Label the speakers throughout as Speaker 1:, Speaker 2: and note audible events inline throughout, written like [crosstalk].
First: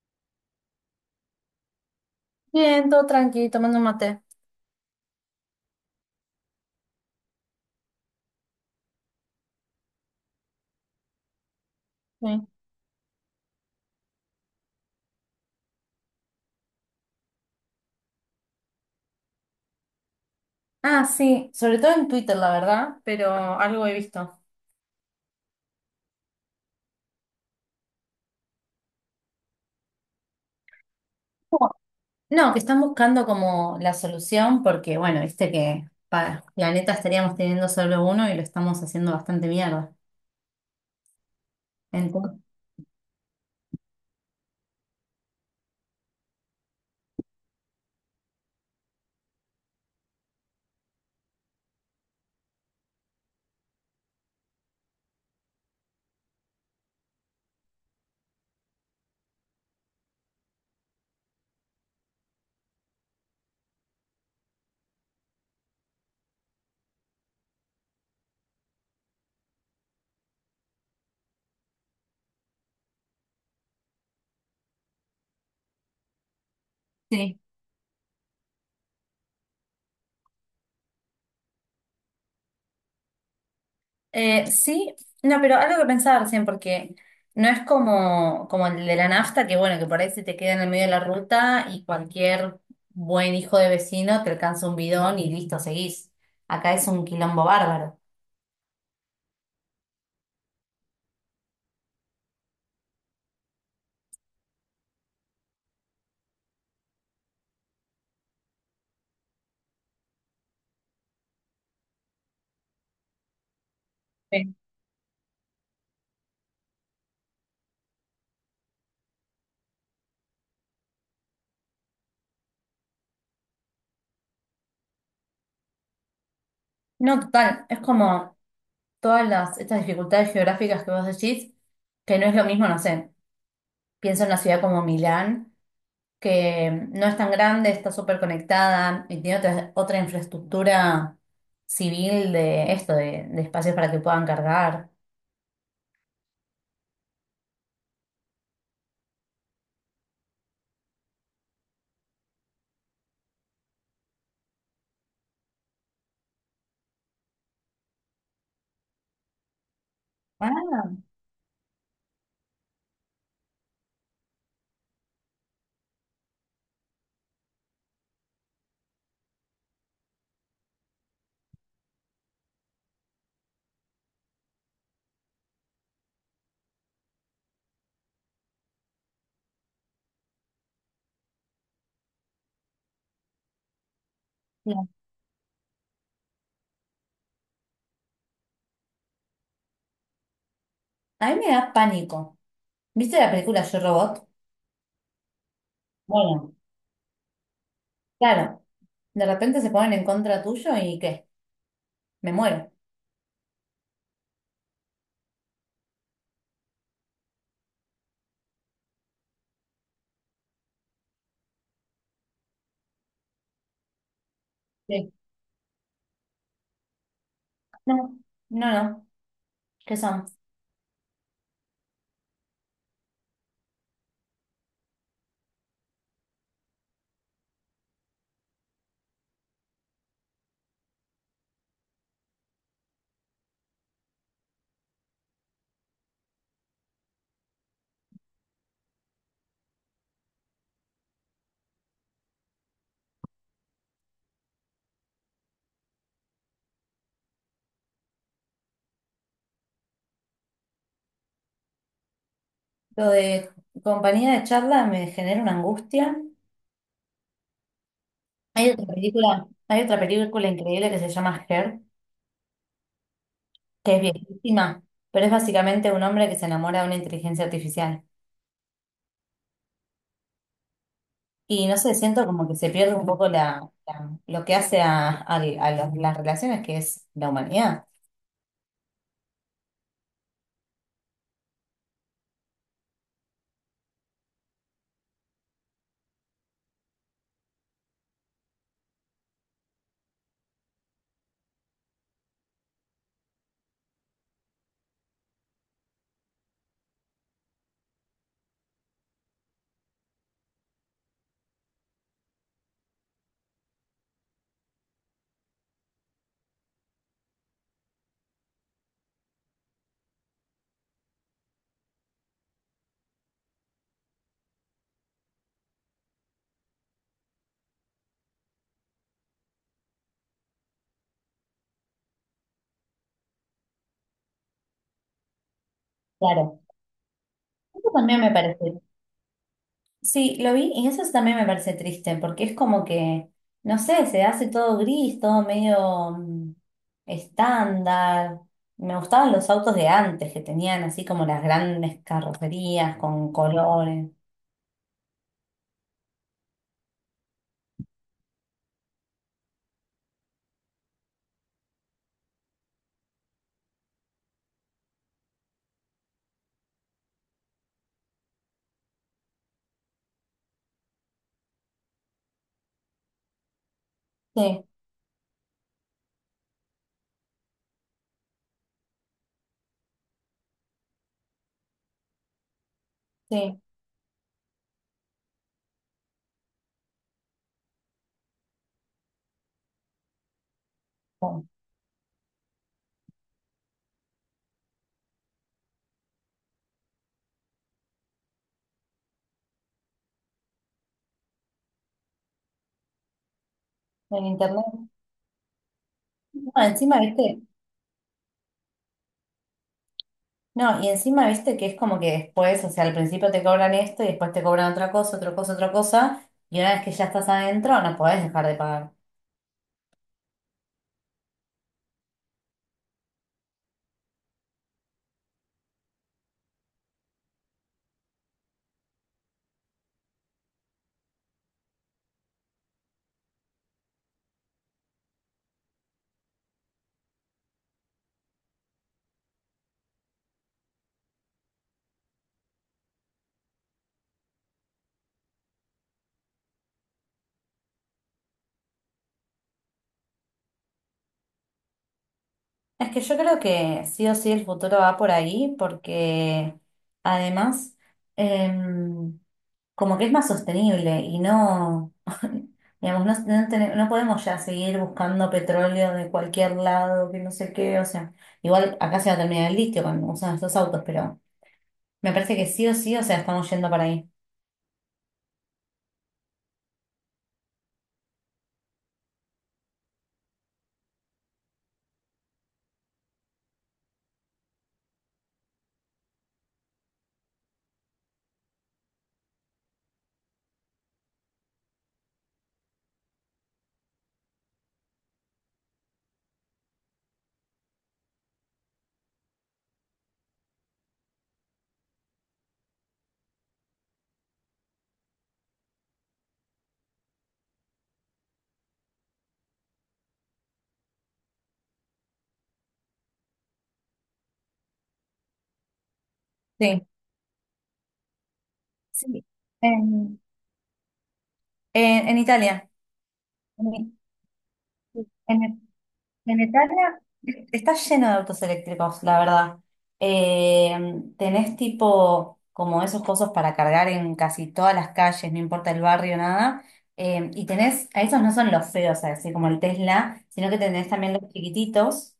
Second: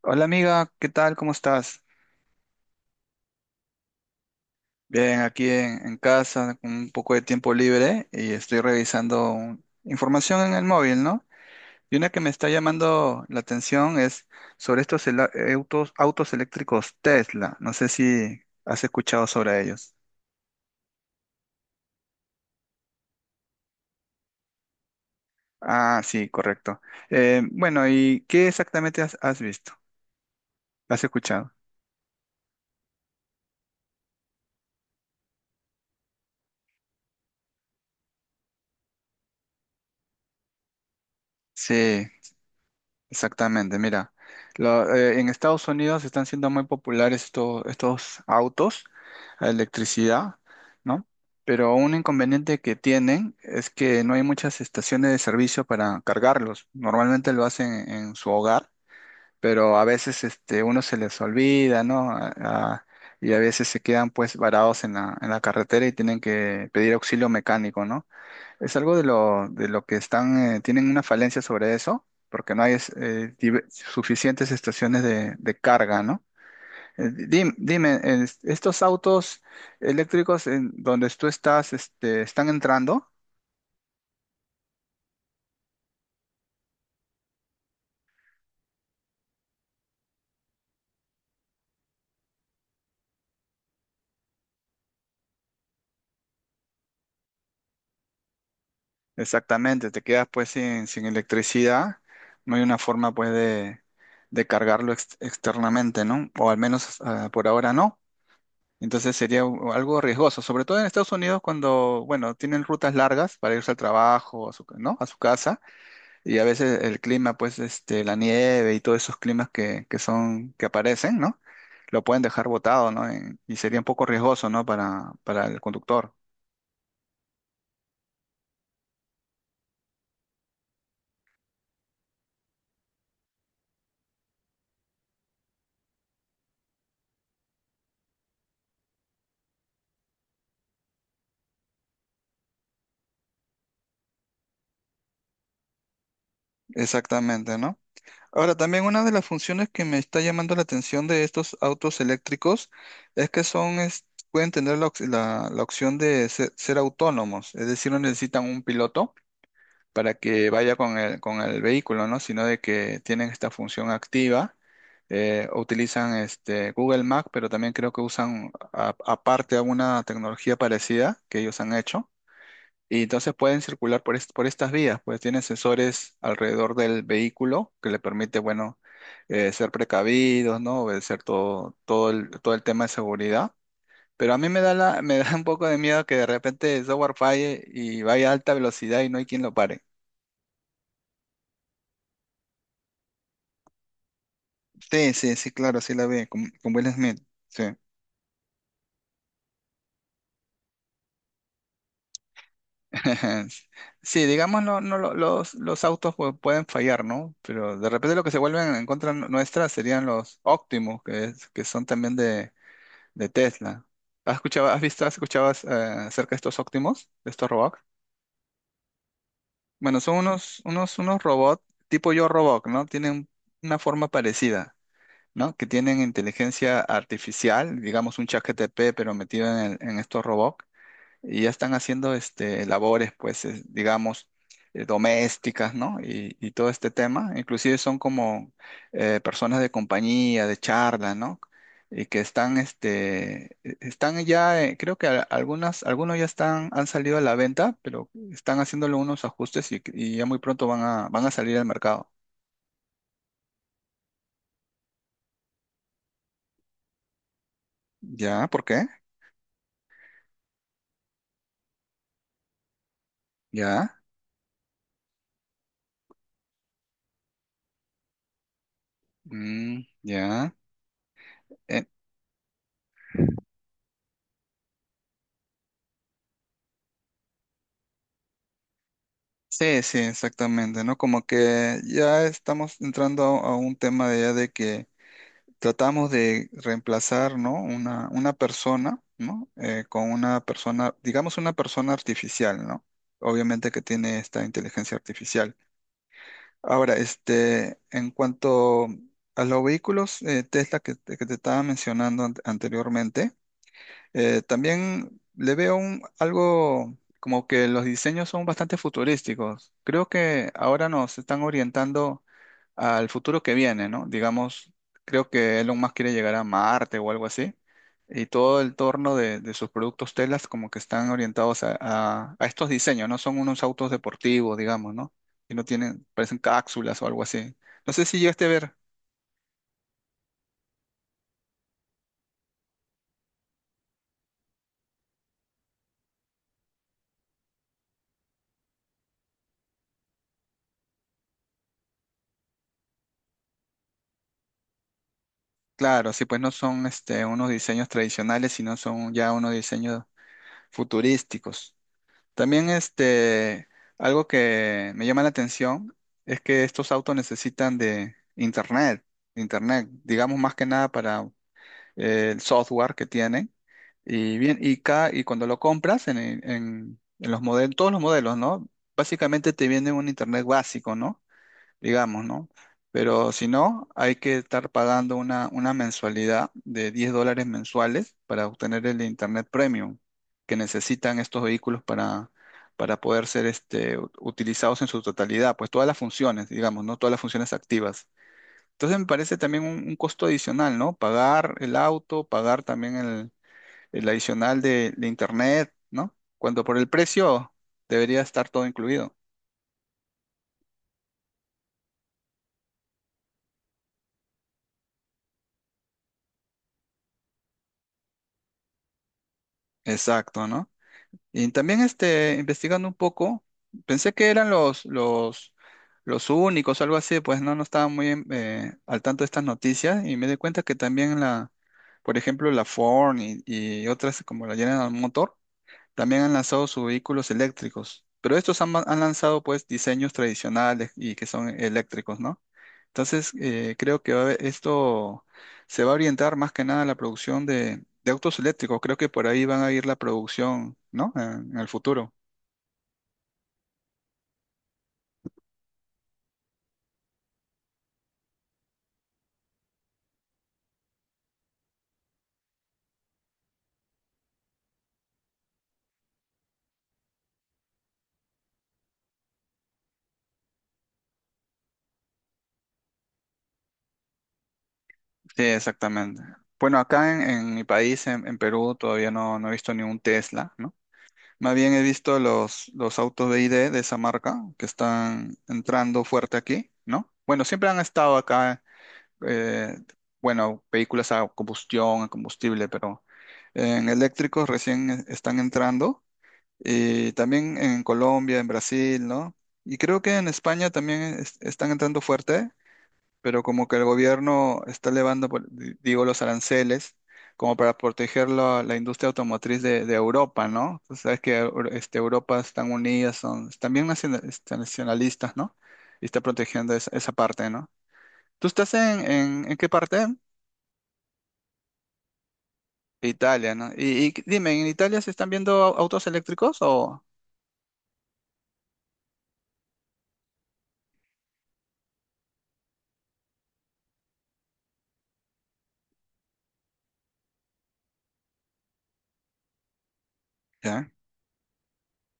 Speaker 1: Hola amiga, ¿qué tal? ¿Cómo estás?
Speaker 2: Bien, todo tranquilo, tomando un mate.
Speaker 1: Bien, aquí en casa con un poco de tiempo libre y estoy revisando información en el móvil, ¿no? Y una que me
Speaker 2: Sí.
Speaker 1: está llamando la atención es sobre estos autos, autos eléctricos Tesla. No sé si has escuchado sobre ellos.
Speaker 2: Sí, sobre todo en Twitter, la verdad, pero algo he visto.
Speaker 1: Ah, sí, correcto. Bueno, ¿y qué exactamente has visto? ¿Has escuchado?
Speaker 2: No, que están buscando como la solución porque, bueno, viste que para planeta estaríamos teniendo solo uno y lo estamos haciendo bastante mierda.
Speaker 1: Sí,
Speaker 2: Entonces,
Speaker 1: exactamente, mira, en Estados Unidos están siendo muy populares estos autos a electricidad, ¿no? Pero un inconveniente que tienen es que no hay muchas estaciones de servicio para cargarlos. Normalmente lo hacen en su hogar, pero a veces este, uno se les olvida, ¿no? Y a veces se quedan pues varados en en la carretera y tienen que pedir auxilio mecánico, ¿no? Es algo de de lo que están, tienen una falencia sobre eso, porque no hay suficientes estaciones de carga, ¿no? Eh,
Speaker 2: sí.
Speaker 1: Dime, ¿estos autos eléctricos en donde tú estás, este, están entrando?
Speaker 2: Eh, sí, no, pero algo que pensaba recién porque no es como, como el de la nafta, que bueno, que por ahí se te queda en el medio de la ruta y cualquier buen hijo de vecino te alcanza un bidón y listo, seguís. Acá es un quilombo bárbaro.
Speaker 1: Exactamente, te quedas pues sin electricidad, no hay una forma pues de cargarlo externamente, ¿no? O al menos ah, por ahora no. Entonces sería algo riesgoso, sobre todo en Estados Unidos cuando, bueno, tienen rutas largas para irse al trabajo,
Speaker 2: Sí.
Speaker 1: ¿no? A su casa, y a veces el clima, pues, este, la nieve y todos esos climas que son, que aparecen, ¿no? Lo pueden dejar botado, ¿no? Y sería un poco riesgoso, ¿no? Para el conductor.
Speaker 2: No, total, es como todas las, estas dificultades geográficas que vos decís, que no es lo mismo, no sé, pienso en una ciudad como Milán, que no es tan grande, está súper conectada y tiene otra, otra infraestructura civil de esto, de espacios para que puedan cargar.
Speaker 1: Exactamente, ¿no? Ahora, también una de las funciones que me está llamando la atención de estos autos eléctricos es que pueden tener la opción de ser autónomos, es decir, no necesitan un piloto para que vaya
Speaker 2: Ah,
Speaker 1: con con el vehículo, ¿no? Sino de que tienen esta función activa. Eh, utilizan este Google Mac, pero también creo que usan aparte alguna tecnología parecida que ellos han hecho. Y entonces pueden circular por estas vías, pues tienen sensores alrededor del vehículo que le permite, bueno, ser precavidos, ¿no? Obedecer todo, todo todo el tema de seguridad. Pero a mí me da
Speaker 2: no.
Speaker 1: la, [laughs] me da un poco de miedo que de repente el software falle y vaya a alta velocidad y no hay quien lo pare.
Speaker 2: A mí me da pánico. ¿Viste la película Yo Robot?
Speaker 1: Sí, sí, sí, claro, sí la ve,
Speaker 2: Bueno,
Speaker 1: con Will Smith. Sí,
Speaker 2: claro, de repente se ponen en contra tuyo y ¿qué? Me muero.
Speaker 1: [laughs] sí, digámoslo, no, no, los autos pueden fallar, ¿no? Pero de repente lo que se vuelven en contra nuestra serían los Optimus, que son también de Tesla. ¿Has escuchado, has visto,
Speaker 2: Sí.
Speaker 1: has escuchado acerca de estos Optimus, de estos robots?
Speaker 2: No, no, no, ¿qué
Speaker 1: Bueno, son
Speaker 2: son?
Speaker 1: unos, unos, unos robots tipo Yo Robot, ¿no? Tienen una forma parecida, ¿no? Que tienen inteligencia artificial, digamos un chat ChatGPT, pero metido en estos robots y ya están haciendo este, labores, pues, digamos, domésticas, ¿no? Y todo este tema, inclusive son como personas de compañía, de charla, ¿no? Y que están, este, están ya, creo que algunos ya están, han salido a la venta, pero están haciéndole unos ajustes y ya muy pronto van a, van a salir al mercado.
Speaker 2: Lo de compañía de charla me genera una angustia.
Speaker 1: ¿Ya? ¿Por qué?
Speaker 2: Hay otra película increíble que se llama Her, que es
Speaker 1: ¿Ya?
Speaker 2: viejísima, pero es básicamente un hombre que se enamora de una inteligencia artificial.
Speaker 1: Mm, ¿ya?
Speaker 2: Y no
Speaker 1: Eh,
Speaker 2: sé, siento como que se pierde un poco la, la- lo que hace a, al- a los- las relaciones, que es la humanidad.
Speaker 1: sí, sí, exactamente, ¿no? Como que ya estamos entrando a un tema de ya de que tratamos de reemplazar, ¿no? Una persona, ¿no? Con una persona, digamos una persona artificial, ¿no? Obviamente que tiene esta inteligencia artificial. Ahora, este, en cuanto a los vehículos Tesla que te estaba mencionando anteriormente, también le veo un, algo como que los diseños son bastante futurísticos. Creo que ahora nos están orientando al futuro que viene, ¿no? Digamos, creo que Elon Musk quiere llegar a Marte o algo así. Y todo el torno de sus productos telas como que están orientados a, a estos diseños, ¿no? Son unos autos deportivos, digamos, ¿no? Y no tienen, parecen
Speaker 2: Claro,
Speaker 1: cápsulas o algo así.
Speaker 2: eso
Speaker 1: No sé si
Speaker 2: también me
Speaker 1: llegaste a ver.
Speaker 2: parece. Sí, lo vi y eso también me parece triste, porque es como que, no sé, se hace todo gris, todo medio estándar. Me gustaban los autos de antes, que tenían así como las grandes carrocerías con colores.
Speaker 1: Claro, sí, pues no son este, unos diseños tradicionales, sino son ya unos diseños futurísticos. También este, algo que me llama la atención es que estos autos necesitan de internet, internet, digamos más que nada para el software que tienen.
Speaker 2: Sí,
Speaker 1: Y cuando lo compras en los modelos, todos los modelos, ¿no? Básicamente te viene un internet básico, ¿no? Digamos, ¿no? Pero si
Speaker 2: sí,
Speaker 1: no, hay que estar pagando una mensualidad de $10 mensuales para obtener el Internet Premium que necesitan estos
Speaker 2: con-
Speaker 1: vehículos para poder ser este, utilizados en su totalidad, pues todas las funciones, digamos, ¿no? Todas las funciones activas. Entonces me parece también un costo adicional, ¿no? Pagar el auto, pagar también el
Speaker 2: en
Speaker 1: adicional
Speaker 2: internet.
Speaker 1: de internet, ¿no?
Speaker 2: No,
Speaker 1: Cuando por el
Speaker 2: encima, viste,
Speaker 1: precio debería estar todo incluido.
Speaker 2: no, y encima, viste que es como que después, o sea, al principio te cobran esto y después te cobran otra cosa, otra cosa, otra cosa, y una vez que ya estás adentro, no podés dejar de pagar.
Speaker 1: Exacto, ¿no? Y también este, investigando un poco, pensé que eran los únicos, algo así, pues no, no estaba muy al tanto de estas noticias y me di cuenta que también la, por ejemplo, la Ford y otras como la General Motors también han lanzado sus vehículos eléctricos, pero estos han, han lanzado pues diseños tradicionales y que son eléctricos, ¿no? Entonces, creo que va a esto se va a orientar más que nada a la producción de autos eléctricos. Creo que por ahí van a ir la producción, ¿no? En el futuro.
Speaker 2: Es que yo creo que sí o sí el futuro va por ahí porque además em, como que es más sostenible y no, [laughs] digamos, no, no podemos ya seguir buscando petróleo de cualquier lado, que no sé qué, o sea, igual acá se va a terminar el litio cuando usan estos autos, pero me parece que sí o sí, o sea, estamos yendo para ahí.
Speaker 1: Sí, exactamente. Bueno, acá en mi país, en Perú, todavía no, no he visto ni un Tesla, ¿no? Más bien he visto los autos de ID de esa marca que están entrando fuerte aquí, ¿no? Bueno, siempre han estado acá eh, bueno, vehículos a combustión, a combustible, pero en eléctricos recién están entrando y también en Colombia, en Brasil, ¿no? Y creo que en España también están entrando fuerte, pero como que el gobierno está elevando, digo, los aranceles como para proteger la, la industria automotriz de Europa, ¿no? Tú sabes que Europa están unidas, son, están bien nacionalistas, ¿no? Y está protegiendo
Speaker 2: Sí,
Speaker 1: esa, esa parte, ¿no? ¿Tú estás
Speaker 2: sí.
Speaker 1: en qué parte?
Speaker 2: En, en Italia,
Speaker 1: Italia, ¿no?
Speaker 2: en,
Speaker 1: Y dime, ¿en Italia se están viendo
Speaker 2: en
Speaker 1: autos eléctricos
Speaker 2: Venetania
Speaker 1: o...?
Speaker 2: está lleno de autos eléctricos, la verdad. Eh, tenés tipo como esos cosos para cargar en casi todas las calles, no importa el barrio, nada. Y tenés, a esos no son los feos, así como el Tesla, sino que tenés
Speaker 1: Ya,
Speaker 2: también los chiquititos,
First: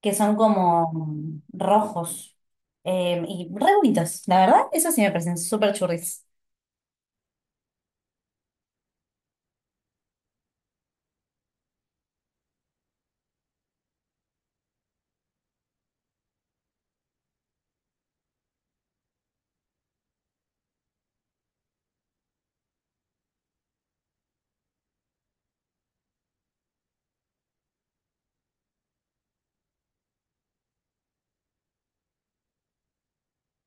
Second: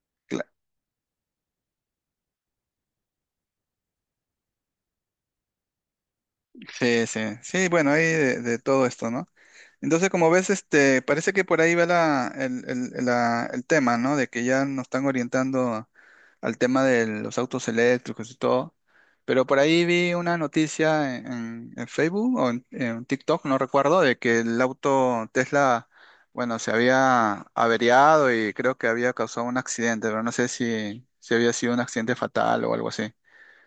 Speaker 2: que son como rojos y re bonitos. La verdad, eso sí me parecen súper churris.
Speaker 1: sí, sí, sí, bueno, hay de todo esto, ¿no? Entonces, como ves, este, parece que por ahí va la, el, el tema, ¿no? De que ya nos están orientando al tema de los autos eléctricos y todo. Pero por ahí vi una noticia en, en Facebook o en TikTok, no recuerdo, de que el auto Tesla, bueno, se había averiado y creo que había causado un accidente, pero no sé si, si había sido un accidente fatal o algo así.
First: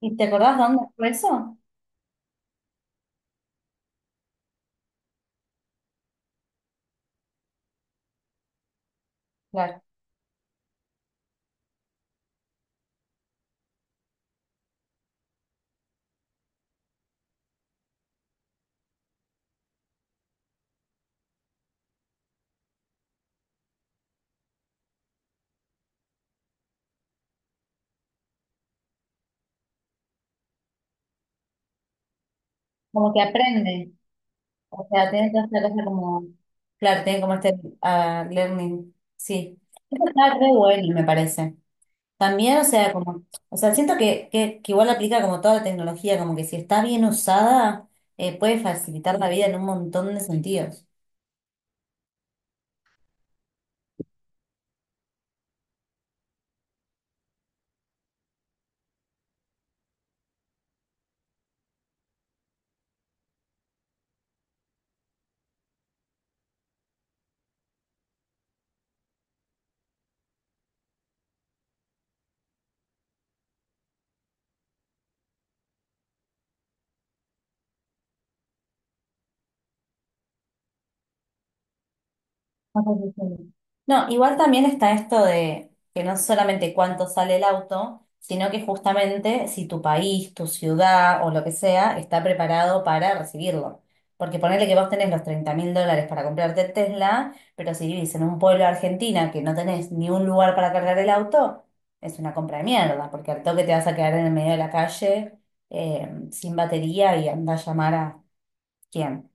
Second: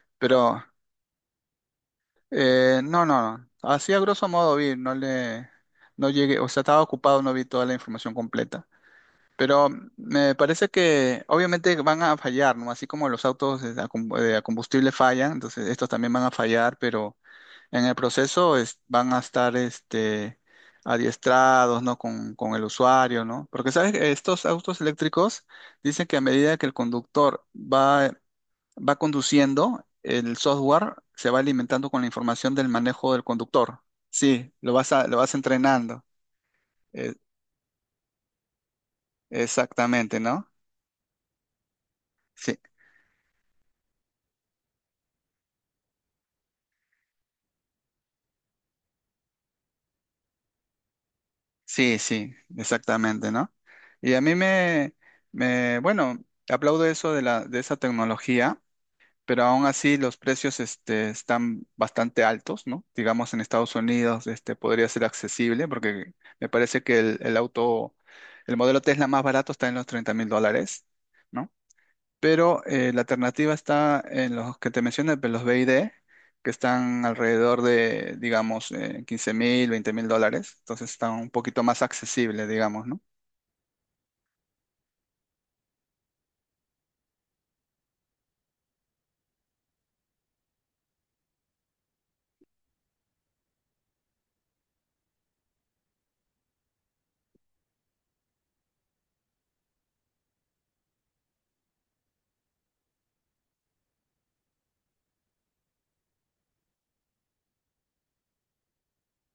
Speaker 2: ¿Y te acordás
Speaker 1: Pero
Speaker 2: dónde fue eso?
Speaker 1: no, no, no. Así a grosso modo vi, no le, no llegué, o sea, estaba ocupado, no vi toda la información completa. Pero
Speaker 2: Claro,
Speaker 1: me parece que obviamente van a fallar, ¿no? Así como los autos de a combustible fallan, entonces estos también van a fallar, pero en el proceso van a estar este, adiestrados, ¿no? Con el usuario, ¿no? Porque, ¿sabes? Estos autos eléctricos dicen que a medida que el conductor va conduciendo, el software se va alimentando con la información del manejo
Speaker 2: como que
Speaker 1: del conductor.
Speaker 2: aprende.
Speaker 1: Sí, lo
Speaker 2: O sea,
Speaker 1: lo
Speaker 2: tiene
Speaker 1: vas
Speaker 2: que hacer cosa
Speaker 1: entrenando.
Speaker 2: como, claro,
Speaker 1: Eh,
Speaker 2: tiene como este ah, learning, sí. Eso
Speaker 1: exactamente,
Speaker 2: está re
Speaker 1: ¿no?
Speaker 2: bueno, me parece. También,
Speaker 1: Sí,
Speaker 2: o sea, como, o sea, siento que igual aplica como toda la tecnología, como que si está bien usada, puede facilitar la vida en un montón de sentidos.
Speaker 1: sí, sí, exactamente, ¿no? Y a mí me, bueno, aplaudo eso de la, de esa tecnología, pero aún así los precios, este, están bastante altos, ¿no? Digamos en Estados Unidos, este, podría ser accesible, porque me parece que el auto, el modelo Tesla más barato está en los $30.000. ¿No? Pero la alternativa está en los que te mencioné, pues, los BID, que están alrededor de, digamos, 15 mil, 20 mil dólares, entonces están un poquito más accesibles,
Speaker 2: No,
Speaker 1: digamos,
Speaker 2: pues,
Speaker 1: ¿no?
Speaker 2: sí, sí. No, igual también está esto de que no solamente cuánto sale el auto, sino que justamente si tu país, tu ciudad o lo que sea está preparado para recibirlo. Porque ponerle que vos tenés los 30.000 dólares para comprarte el Tesla, pero si vivís en un pueblo de Argentina que no tenés ni un lugar para cargar el auto, es una compra de mierda, porque al toque te vas a quedar en el medio de la calle sin batería y anda a llamar a quién.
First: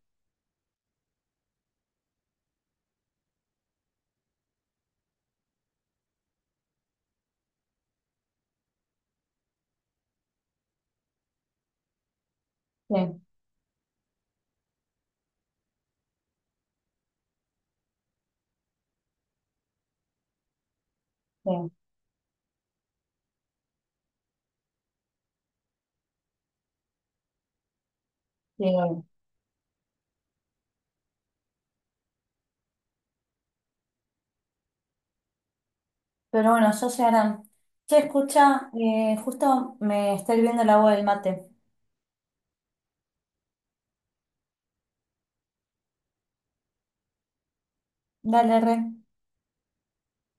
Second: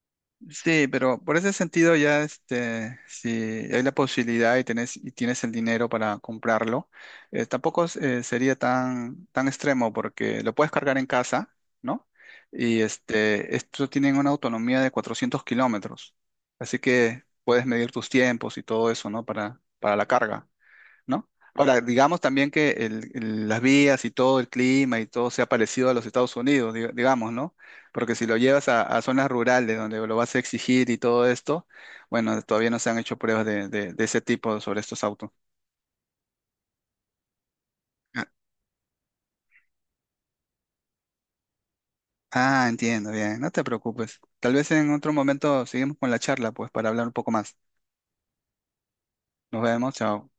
Speaker 1: Sí, pero por ese sentido ya, este, si hay la posibilidad y tenés, y tienes el dinero para comprarlo, tampoco es- sería tan, tan extremo porque lo puedes cargar en casa, ¿no? Y
Speaker 2: Sí,
Speaker 1: este, esto tienen una autonomía de 400 km, así que puedes medir tus tiempos y todo eso, ¿no? Para la carga. ¿No?
Speaker 2: sí,
Speaker 1: Ahora, digamos también que el- las vías y todo el clima y todo sea parecido a los Estados Unidos, digamos, ¿no? Porque si lo
Speaker 2: sí.
Speaker 1: llevas a zonas rurales donde lo vas a exigir y todo esto, bueno, todavía no se han hecho pruebas de, de ese tipo sobre estos autos.
Speaker 2: Pero bueno, yo se harán. Che,
Speaker 1: Ah,
Speaker 2: escucha, justo me está hirviendo el agua del mate.
Speaker 1: ah, entiendo, bien, no te preocupes. Tal vez en otro momento seguimos con la charla, pues, para hablar un poco más.
Speaker 2: Dale, re.
Speaker 1: Nos vemos, chao.